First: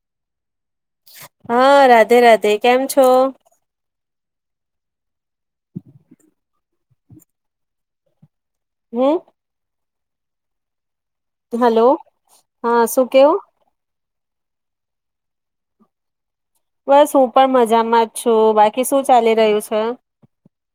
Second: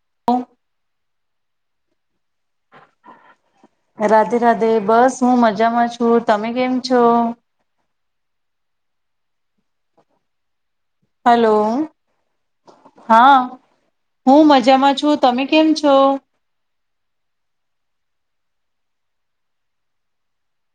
[inaudible] હા રાધે રાધે. તે કેમ છો. અે બસ હું મજામાં છું તમે કેમ છો. હમ. હલો હેલો હા શું હા કેવું. હું મજામાં છું તમે કેમ છો. બસ હું પણ મજામાં જ છું બાકી શું ચાલી રહ્યું છે.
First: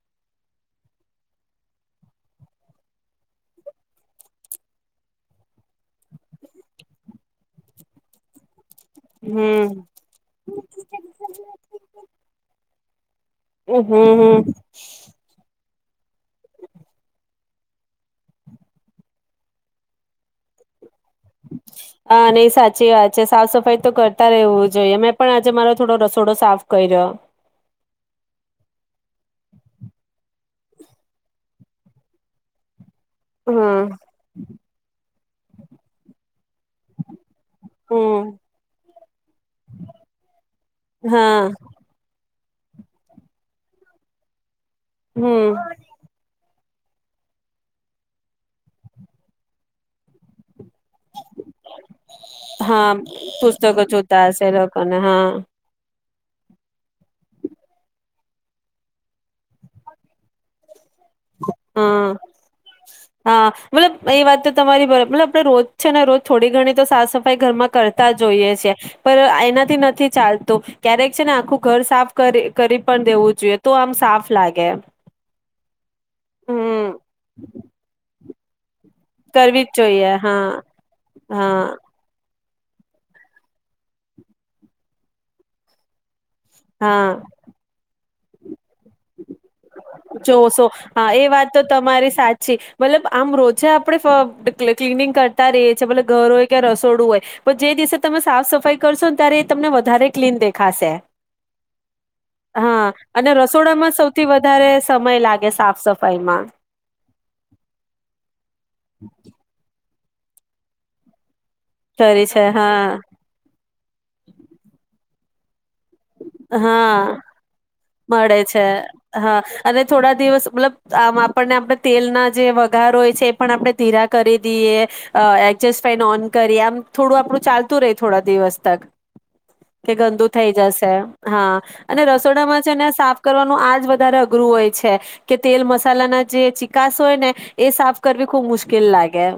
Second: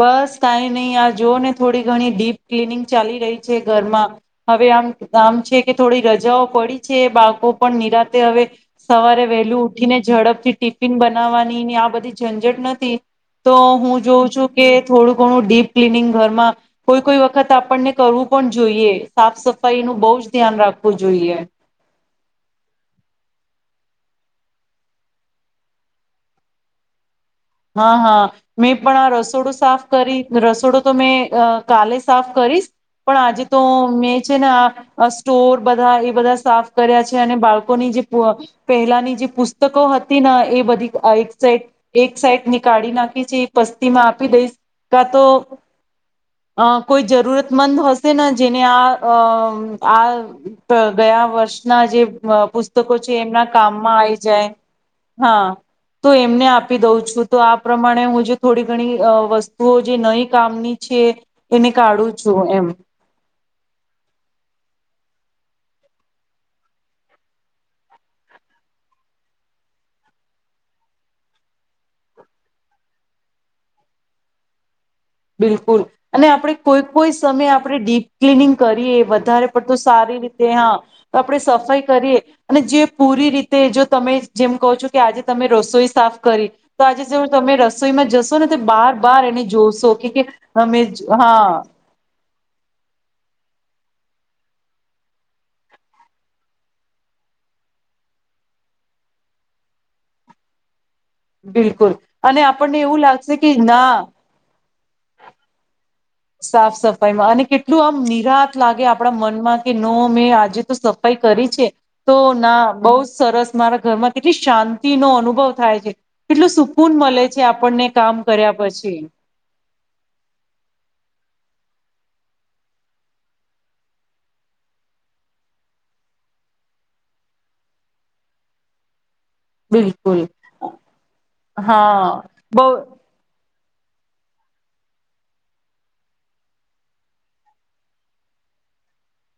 બસ કાઈ નહી આ જોઓ ને થોડી ઘણી ડીપ ક્લીનિંગ ચાલી રહી છે ઘરમાં હવે આમ આમ છે કે થોડી રજાઓ પડી છે બાળકો પણ નિરાતે હવે. સવારે વહેલું હમ ઉઠીને ઝડપ થી ટિફિન બનાવવાની ની આ બધી ઝંઝટ નથી. તો હમ હું જોઉં છું. હમ થોડુંણું. ડીપ ક્લીનિંગ ઘરમાં કોઈ કોઈ વખત આપણને કરવું પણ જોઈએ સાફ સફાઈ નું બહ જ ધ્યાન રાખવું જોઈએ. હ નહી સાચી વાત છે સાફ સફાઈ તો કરતા રહેવું જોઈએ મેં પણ આજે મારો થોડો રસોડો સાફ કર્યો. હહ હહ મેં પણ આ રસોડું સાફ કરી રસોડું તો મેં અ કાલે સાફ કરીશ. પણ આજે તો હમ મેં છે ને આ અસ સ્ટોર બધાં એ બધાં સાફ કર્યા છે અને બાળ કોની જે હમ પહેલાની જે પુસ્તકો હતી ન એ બધી આ એક હા સાઈડ એક એક સાઈડ નીકાળી નાખી છે ઈ પસ્તી માં આપી દઈશ. કાં તો હમ અ કોઈ જરૂરતમંદ હશેને જેને આ અ આ ગયા વર્ષના જે અ હા પુસ્તકો છે એમના પુસ્તકો કામમાં આઈ જોતા જાય હશે લોકોને હા તો એમને આપી દઉં છું તો આ પ્રમાણે હું જે થોડી ઘણી અ વસ્તુઓ જે નઈ કામની છે એને હા કાઢું છું એમ હા મતલબ એ વાત તો તમારી બરાબર મતલબ આપણે રોજ છે ને રોજ થોડી ઘણી તો સાફ સફાઈ ઘરમાં કરતાં જ હોઈએ છીએ પણ એનાથી નથી ચાલતું ક્યારેક છે ને આખું ઘર સાફ કરી કરી પણ દેવું જોઈએ તો આમ સાફ લાગે બિલકુલ અને આપણે કોઈ હમ કોઈ સમય આપણે ડીપ ક્લીનીંગ કર કે વધારે કરવી પડતો જ જોઈએ સારી રીતે હા આપણેે હા સફાઈ કરીએ અને જે પૂરી રીતે જો તમે જેમ કહો છો કે આજે તમે રસોઈ સાફ કરી તો આજે હા જો તમે રસોઈમાં જસ તો ને તે બાર બાર એને જોશો કે કે જોશો અમે હા એ વાત તો તમારી સાચી મતલબ આમ રોજે આપણે ફ ક્લીનિંગ કરતાં રહીએ છીએ ભલે ઘર હોય કે રસોડું હોય તો જે દિવસે તમે સાફ સફાઈ કરશો ને ત્યારે એ તમને વધારે ક્લીન દેખાશે. બિલકુલ અને આપણને હા એવું અને લાગશે કે રસોડામાં ના સૌથી વધારે સમય લાગે સાફ સફ સાફ સફાઈમાં અને કેટલું આમ નિરાત લાગે આપણા મનમાં કે નો મેં આજે તો સફાઈ કરી છે તો કરી છે ના બહુ હા સરસ મારા ઘરમાં કેટલી શાંતિનો અનુ બોવ થાય છે કેટલું સુકૂન હા મળે છે આપણને કામ મળે કર્યા છે પછી હા અને થોડા દિવસ મતલબ આમ આપ આપણને આપણે તેલના જે વઘાર હોય છે એ પણ આપણે ધીરા કરી દઈએ અ એડજસ્ટ ફેન ઓન કરીએ આમ થોડું આપણું ચાલતું રહે થોડા દિવસ તક કે બિલકુલ ગંદુ થઈ જશે. હા અને રસોડામાં છે બહુ ને સાફ કર વાનું આજ વધારે અઘરું હોય છે કે તેલ મસાલાના જે ચિકાસ હોય ને એ સાફ કરવી ખૂબ મુશ્કેલ લાગે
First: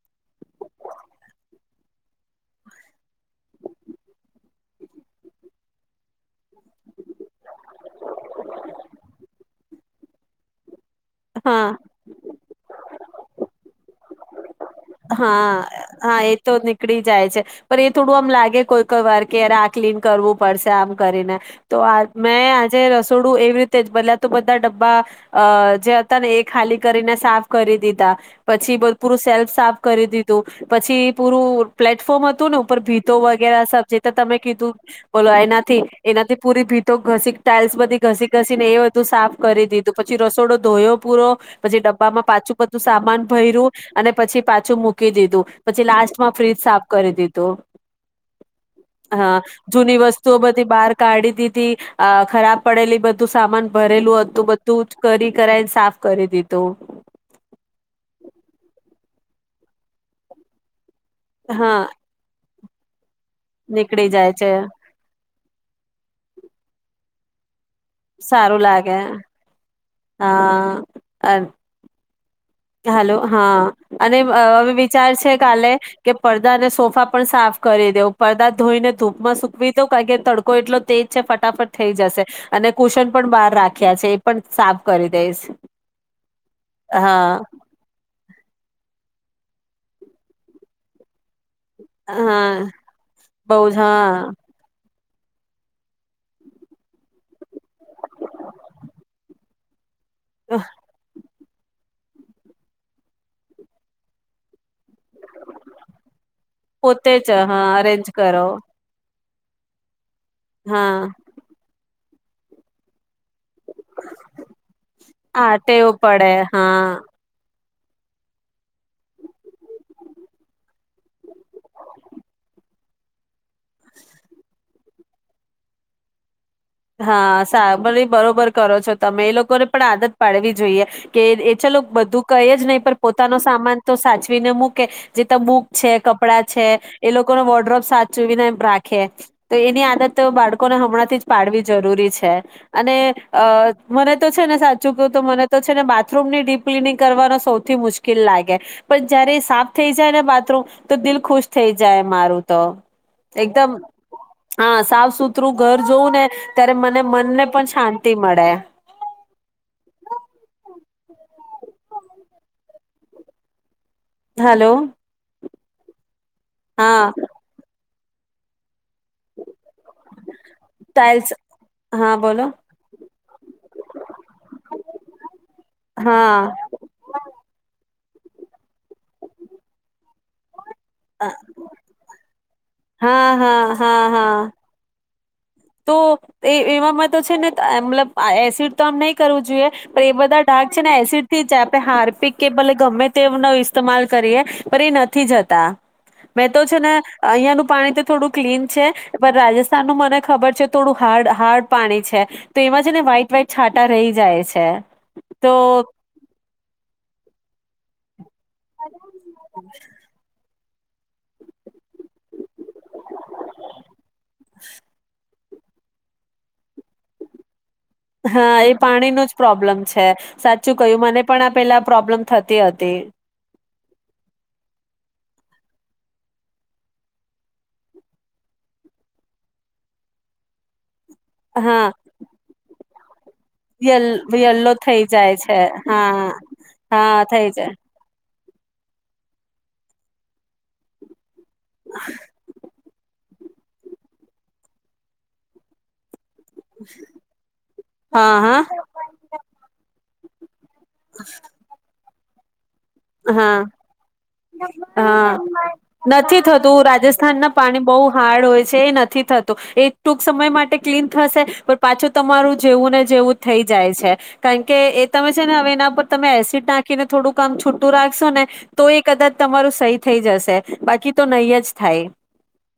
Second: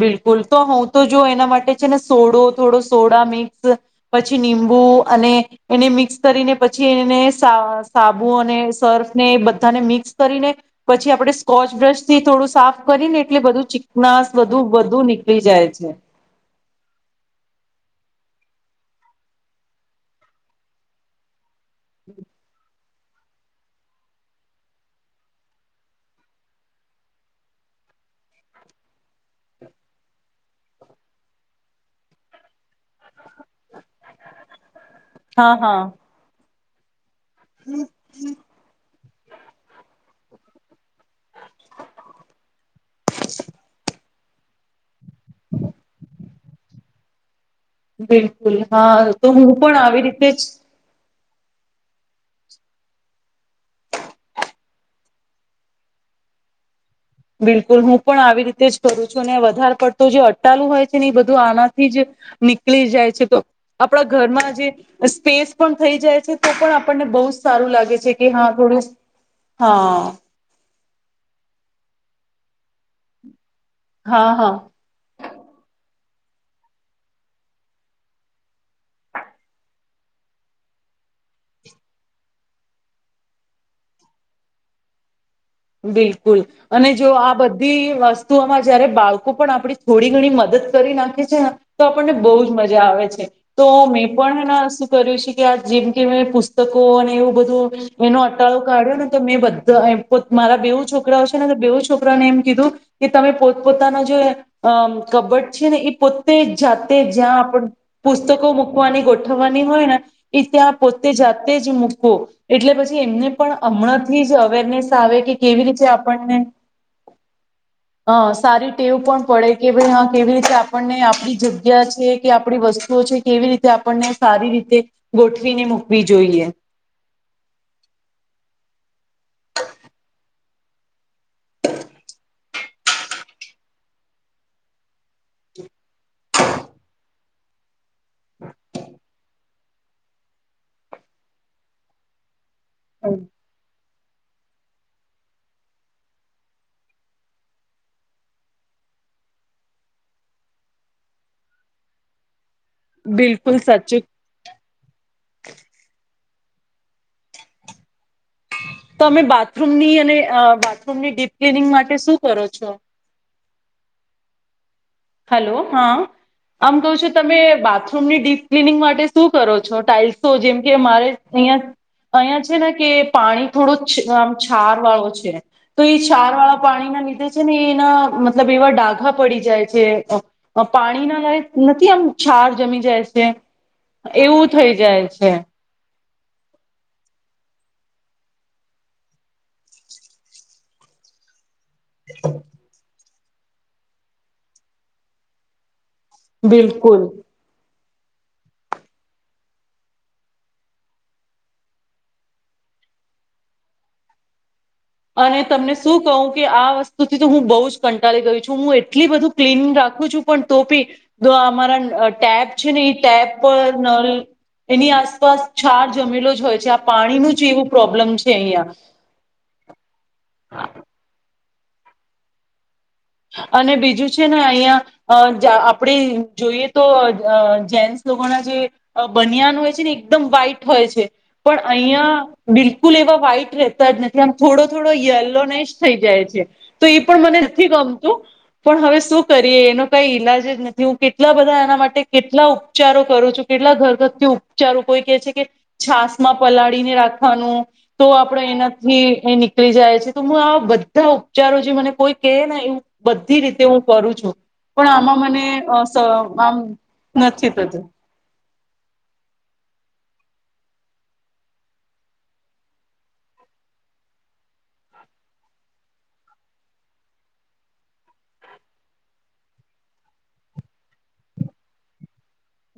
બિલકુલ તો હું તો જો એના માટે છે ને સોડો થોડો સોડા મિક્સ પછી નિમ્બુ અને એને મિક્સ કરીને પછી એને સા સાબુ અને સર્ફ ને એ બધ ને મિક્સ કરીને. પછી આપડણે હા સ્કોચ બ્રશ થી થોડું સાફ કરીને એટલે બધું ચ. નાસ્. બું બધું નીકળી હા જાય છે. હા એ તો નીકળી જાય છે પણ એ થોડું આમ લાગે કોઈ કોઈ વાર કેય આ ક્લીન કરવું પડશે આમ કરીને. તો આ મેં આજે ર. થોડું એવી રીતેલા તો બધા ડબ્બા અ જે હતા ને એ ખાલી કરીને સાફ કરી દીધા પછી પૂરું સેલ્ફ સાફ. કરી દીધું પછી પૂરું પ્લેટફોર્મ હતું ને ઉપર ભીત. તો વગેરે સ જે તો તમે કીધું બોલો હા એનાથી હા એનાથી. પૂરી ભીતકો. ઘસી ટાઈલ્સ બધી ઘસી ઘસીને એ. સાફ કરી દીધું પછી રસોડો ધોયો પૂરો પછી ડબ્બામાં પાછું બધું સામાન ભરર્યું અને પછી. પાછું મૂકી દીધું પછી લાસ્ટમાં ફ્રીજ સાફ કરી દીધું. બિલકુલ હા તો હું પણ જૂની આવી રીતે વસ્તુઓ જ. બધી બહાર કાઢી દીધી અ ખરાબ પડેલી બધું સામાન ભરેલું હતું બધું કરી કરાઈ સાફ કરી દીધું. બિલકુલ હું પણ આવી રીતે જ કરું છું ને વધારે પડતો જે અટ્ટાલું હોય છે. બધું હા આનાથી જ. ભૂલી જાય છે. નીકળી આપણા જાય ઘરમાં છે જે સ્પેસ પણ થઈ જાય છે તો પણ આપણને બહ સારું લાગે. કે હા સારું થોડું લાગે હા. હા અ હલો હા. અને હા હા હવે વિચાર છે કાલે કે પડદા અને સોફા પણ સાફ કરી દેવ પડદા ધોઈને ધૂપમાં સુકવી દઉ કારણ કે તડકો એટલો તેજ છે ફટાફટ થઈ જશે અને કુશન પણ બહાર રાખ્યા છે એ પણ સાફ કરી દઈશ. બિલકુલ અને જો હા આ બધા બધી વસ્તુઓમાં જયારે બાળકો પણ આપણી થોડી ઘણી મદદ કરી નાખે છે ને તો આપણને બહુ જ હા મજા આવે છે બઉ તો જ મેં હા પણના કર્યું છે કે આ જેમ કે મે પુસ્તકો અને એવું બધું એનો અટાળો કાઢ્યો ને તો મેં બધા એમ પણ મારા બેવું છોકરાઓ બેવ છોકરાને એમ કીધું કે તમે પોત પોતાનો જે અ કબડ છે ને એ પોતે જાતે પોતે જ જ્યાં આપ હા અરેન્જ કરો પુસ્તકો મૂકવાની ગો થવાની હોય ને ત્યા હા પોતે જાતે જ મુ એટલે પછી એમને પણ હમણાંથી જ અવેરનેસ આવે કે હા કેવી રીતે તેવું પડે હા. હ સારી ટેવું પણ પડે કે ભાઈ હા કેવી રીતે આપણને આપડી જગ્યા છે કે આપણી વસ્તુઓ છે. કેવી રીતે આપણને સારી રીતે ગોઠવીને મૂકવી જોઈએ. હા સાભળ બરોબર કરો છો તમે એ લોકોને પણ આદત પાડવી જોઈએ કે એ ચલો બધું કય જ નહીં પણ પોતાનો સામાન તો સાચવીને મૂકે. જે બુક છે. કપડા છે એ લોકો વોર્ડ્રોપ સા ચૂવી ના એમ રાખે. તો એની આદત તો બાળકોને હમણાંથી જ પાડવી જરૂરી છે. અને અ મને તો છે ને સાચું કું તો મને તો છે ને બાથરૂમ ની ડીપ ક્લીનિંગ કરવાનો સૌથી મુશ્કેલ લાગે પણ જયારે એ સાફ થઈ જાય ને બાથરૂમ તો દિલ ખુશ થઈ જાય મારું. તો બિલકુલ એકદમ સાચું હા સાફ સુથરું ઘર ને ત્યારે મને મનને પણ શાંતિ મળે. તમે બાથરૂમની અને બાથરૂમની ડીપ ક્લીનિંગ માટે શું કરો છો. હલો. હલો હા. આમ કઉ હા છે તમે વાત. ન [unintelligible] આપ શું કરો છો ટાાઈલ્સો જેમ કે મારે ટાઇલ્સ અહિયાં હા અહિયાં બોલો છે ને કે પાણી થોડો આમ છાર વાળો છે તો એ છાર હા વાળા પાણી ના લીધે છે ને એના. મતલબ એવો ડા. આવા પડી જાય. [unintelligible] પાણી ના લાયક નથી આમ છાર જમી જાય છે હા હા હા હા એવું થઈ જાય છે. હા. તો એ એવામાં તો છે ને મતલબ એસિડ તો આમ નહી કરવું જોઈએ પણ એ બધા ઢાક છે ને એસિડ થી. તહ હાર પિક કે ભલે ગમે. તે ન ઇસ્તેમાલ કરીએ પણ એ નથી જતા. મેં તો છે ને બિલકુલ અહિયાયાનું પાણી. થોડું ક્લીન છે પણ રાજસ્થાન નું મને. ખબર છે થોડું હાર્ડ હાર્ડ પાણી છે તો એમાં છે ને વ્હાઈટ વ્હાઈટ છાટા રહી જાય છે. અને તો તમને શું કહું કે આ વસ્તુથી તો હું. બહુ કંટાી ગયું છે. હું એટલી બધું ક્લીન રાખું છું પણ. તોપી દો અમારા ટેબ છે ને એ ટેપ પર નલ એની આસપાસ છાર જમેલો જ હોય છે આ પાણીનું જ એવું પ્રોબ્લેમ છે હા અહિયાં એ પાણીનો જ પ્રોબ્લમ. છે સાચું કયું મને પણ આ પેલા પ્રોબ્લેમ થતી હતી. અને બીજું છે ને અહિયાં અહ આપડે જોઈએ તો અહ અહ જેન્ટસ લોકોના જે બનિયાન હોય છે ને એકદમ વહાઈટ હોય છે. પણ હા અહીંયા બિલ ફૂલ એવા વાઈટ રેહતાજ યલ નથી આમ થોડો યલ્લો થોડો થઈ જાય યલોને છે જ થઈ જાય હા છે તો એ પણ હા મને થઈ નથી જાય ગમ પણ હવે શું કરીએ એનો કઈ ઈલાજ નથી હું કેટ કેટલા બધા એના માટે કેટલા ઉપચારો કરું છું. કેટલા ઘરઘંતી ઉપચારો કોઈ કહે છે કે છાસ માં પલાળીને રાખવાનું તો હા આપડે હા એનાથી એ નીકળી જાય છે. તો હું આ બદ બધા ઉપચારો જે મને કોઈ કે નહી. હા આમાં હા મને અ સ નથી આમ થતું રાજસ્થાન ના નથી પાણી થતું બહુ હાર્ડ હોય છે નથી થતું એ ટૂંક સમય માટે ક્લીન થશે પણ પાછું તમારું જેવું ને જેવું થઈ જાય છે, કારણ કે એ તમે છે ને હવે એના પર તમે એસિડ નાખીને થોડું કામ છુ ટું રાખશો ને તો એ કદાચ તમારું સહી થઈ જશે બાકી તો નહી જ થાય.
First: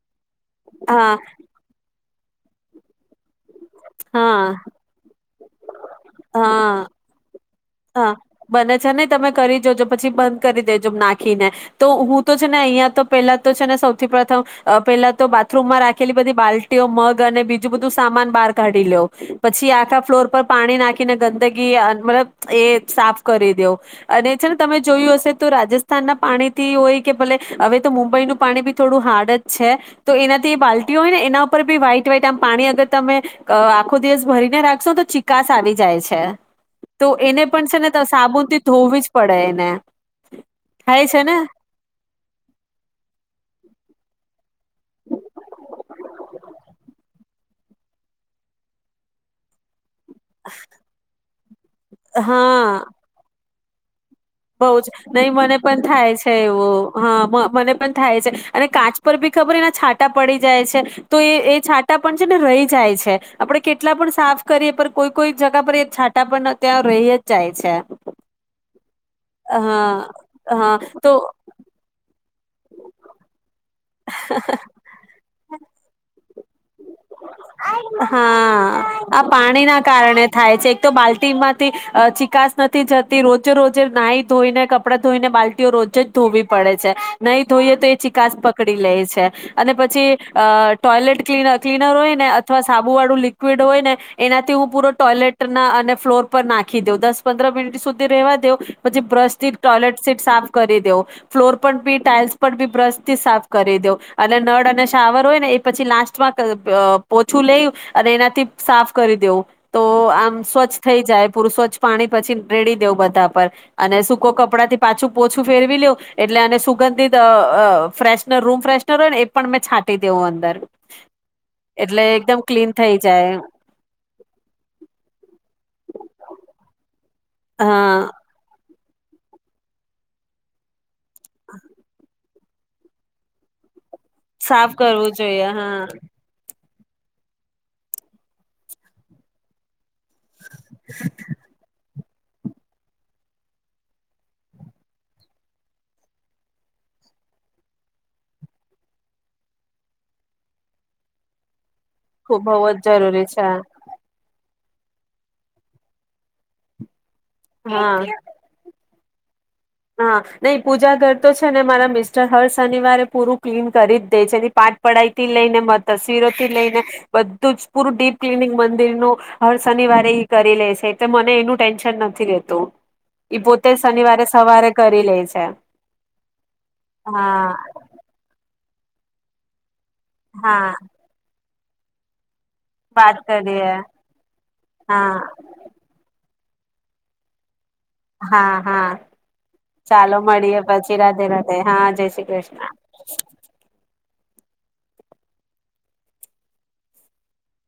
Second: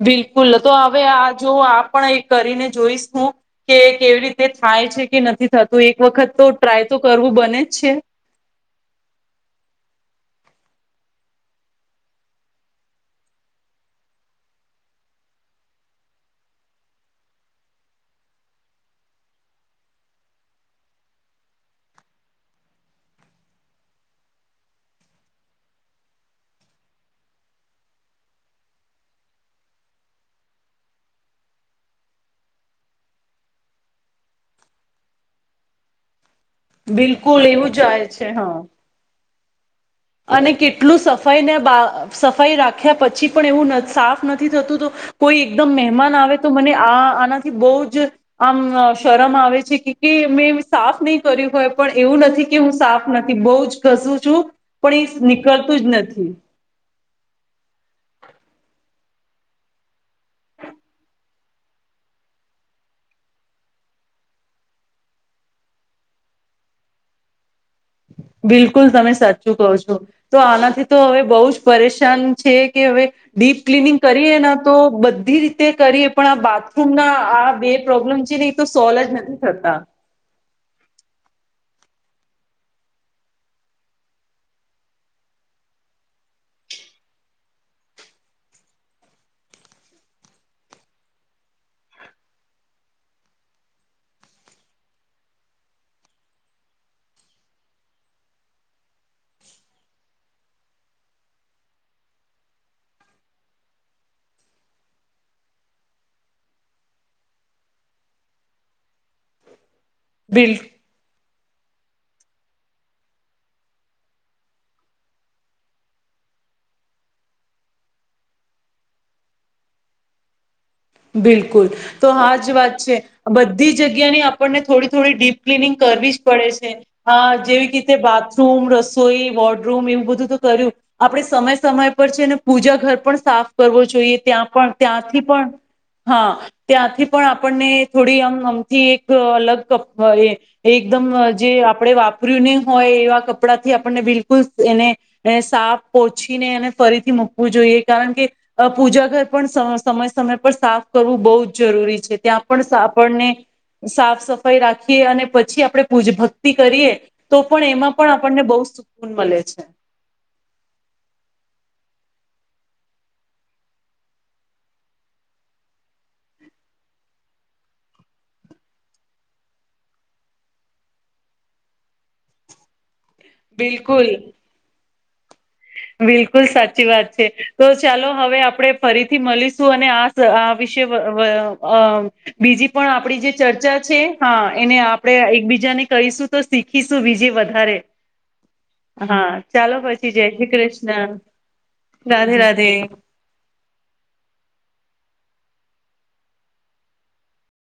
બિલકુલ તો હવે હા આ જો આપન એક કરીને જોઈશ હું. કે કેવી હા રીતે થાય છે કે નથી તો એક વખત તો હા ટ્રાય તો કરવું બને. છે હા બને છે ને તમે કરી જોજો પછી બ બંદ કરી દેજો નાખીને તો હું તો છે ને અહિયાં તો પેલા તો છે ને સૌથી પ્રથમ અહ પેલા તો બાથરૂમમાં રાખેલી બધી બાલ્ટઓ, મગ અને બીજું બધું સામાન બહાર કાઢી લેવ, પછી આખા ફ્લોર પર પાણી નાખીને ગંદગી મતલબ એ સાફ કરી દેવ અને છે ને તમે જોયું હશે તો રાજસ્થાનના પાણીથી હોય કે ભલે હવે તો મુંબઈનું પાણી બી થોડું હાર્ડ જ છે, તો એનાથી બાલ્ટીઓ હોય ને એના ઉપર બી વ્હાઈટ વ્હાઈટ આમ પાણી અગર તમે આખો દિવસ ભરીને રાખશોને તો ચિકાસ આવી જાય છે. તો એને બિલકુલ પણ એવું છે ને ત જાય સાબુન હા થી ધોવી જ પડે એને. અને કેટલું થાય છે સફાઈ ને બા સફાઈ રાખ્યા પછી પણ એવુંન સાફ ન નથી થતું તો કોઈ એકદમ મહેમાન આવે તો મને આ આનાથી બહુ જ આમ શરમ આવે છે કે કે મેં સાફ નહી કર્યું હોય પણ એવું નથી કે હું હા સાફ નથી બઉ જ [unintelligible] ચૂપ. બઉ નહી મને પણ થાય છે. એવો હા મને પણ થાય છે. અને કાચ પર બી ખબર, એના છાંટા પડી જાય છે. તો એ એ છાંટા પણ રહી જાય છે. આપણે કેટલા પણ સાફ કરીએ, છતાં કોઈ-કોઈ જગ્યા પર એ છાંટા ત્યાં રહી જ જાય છે. બિલકુલ, તમે- સાચું કહું છું, તો હા હા આનાથી તો હવે બહુ જ પરેશાન છે કે હવે ડીપ ક્લીનિંગ કરીએ, ના તો બધી રીતે કરીએ આપણા તો હા, સોલ્વ જ આ નથી પાણીના થતા કારણે થાય છે. એક તો બાલ્ટીમાં ચીકાશ નથી જતી. રોજે-રોજ નાહી-ધોઈને, કપડાં ધોઈને, બાલ્ટીઓ પણ રોજ જ ધોવી પડે છે. નહીં ધોઈએ, તો એ ચીકાશ પકડી લે છે. અને પછી ટોયલેટ ક ક્લીનર હોય ને અથવા સાબુ વાળું લિક્વિડ હોય ને એનાથી હું પૂરો ટોયલેટના અને ફ્લોર પર નાખી દઉ દસ પંદર મિનિટ સુધી રેવા દઉ પછી બ્રશથી ટોયલેટ સીટ સાફ કરી દેઉં ફ્લોર પર બી ટાઈલ્સ પર બી બ્રશથી સાફ કરી દેઉ અને નળ અને શાવર હોય ને એ પછી લાસ્ટ પોછું લેય અને એનાથી સાફ કરી દેવું. તો આમ બિલકુલ સ્વચ્છ થઈ જાય. પુરુ સ્વચ્છ પાણી પછી રેડી દેવ બધા પર અને સૂકો કપડાં થી પાછું પોછું ફેરવી લેવ એટલે અને સુગંધિત ફેશનર રૂમ ફ્રેશનર હોય ને એ પણ મેં છાંટી દેઉું અંદર. બિલકુલ એટલે તો હા એકદમ જ વાત ક્લીન થઈ છે. જાય બધી જગ્યાની આપણને થોડી-થોડી ડીપ ક્લીનિંગ કરવી જ પડે છેને હા જેવી કેતે હા બાથરૂમ રસ સોઈ વોડરૂમ એવું બધું તો કર્યું, આપડે સમય સમય પણ ને પૂજા ઘર પણ સાફ કરવો જ જોઈએ ત્યાં પણ સાફ કરવું ત્યાંથી પણ જોઈએ હા હા. ત્યાંથી પણ આપણને થોડી આમ અમથી એક અલગ એ એકદમ જે આપણેે વા પર્યું ને હોય એવા કપડા થી આપણને બિલકુલ એને સાફ ઓછીને એને ફરીથી મૂકવું જોઈએ, કારણ કે પૂજા ઘર પણ સ સમય-સમય સાફ કરવું બહુ જ જરૂરી છે. ત્યાં ખુબ બહુ પણ જ જરૂરી આપણને છે સાફ સફ રાખીએ અને પછી આપણે પૂજ ભક્તિ કરીએ તો પણ એમાં પણ હા આપણને બહું સ કુન મલે છે. હા જ હર શનિવારે પૂરું ક્લીન કરી જ દે છે, એની પાઠ પઢાઈ થી લઈને મ તસવીરો થી લઈને બધું જ પૂરું ડીપ ક્લીનિંગ મંદિરનું હર શનિવારે કરી ઈ લે છે. એટલે મને એનું ટેન્શન નથી રહેતું. ઈ પોતે બિલકુલ શનિવારે સ કરી લે છે. બિલકુલ સાચી વાત છે. હા તો ચાલો હવે આપડે ફરીથી મલીશું અન અને આજ આ હા વિશે વ વ અહ બીજી પણ આપડી વાત જે કરીએ ચર્ચા છે, હા એને આપણે હા એકબીજાને કરીશું. તો શીખીશું બીજી વધારે. હા, હા પછી ચાલો જય મળ શ્રી પ્રિય પછી કૃષ્ણ રાધે રાધે હા જય શ્રી રાધે રાધે કૃષ્ણ.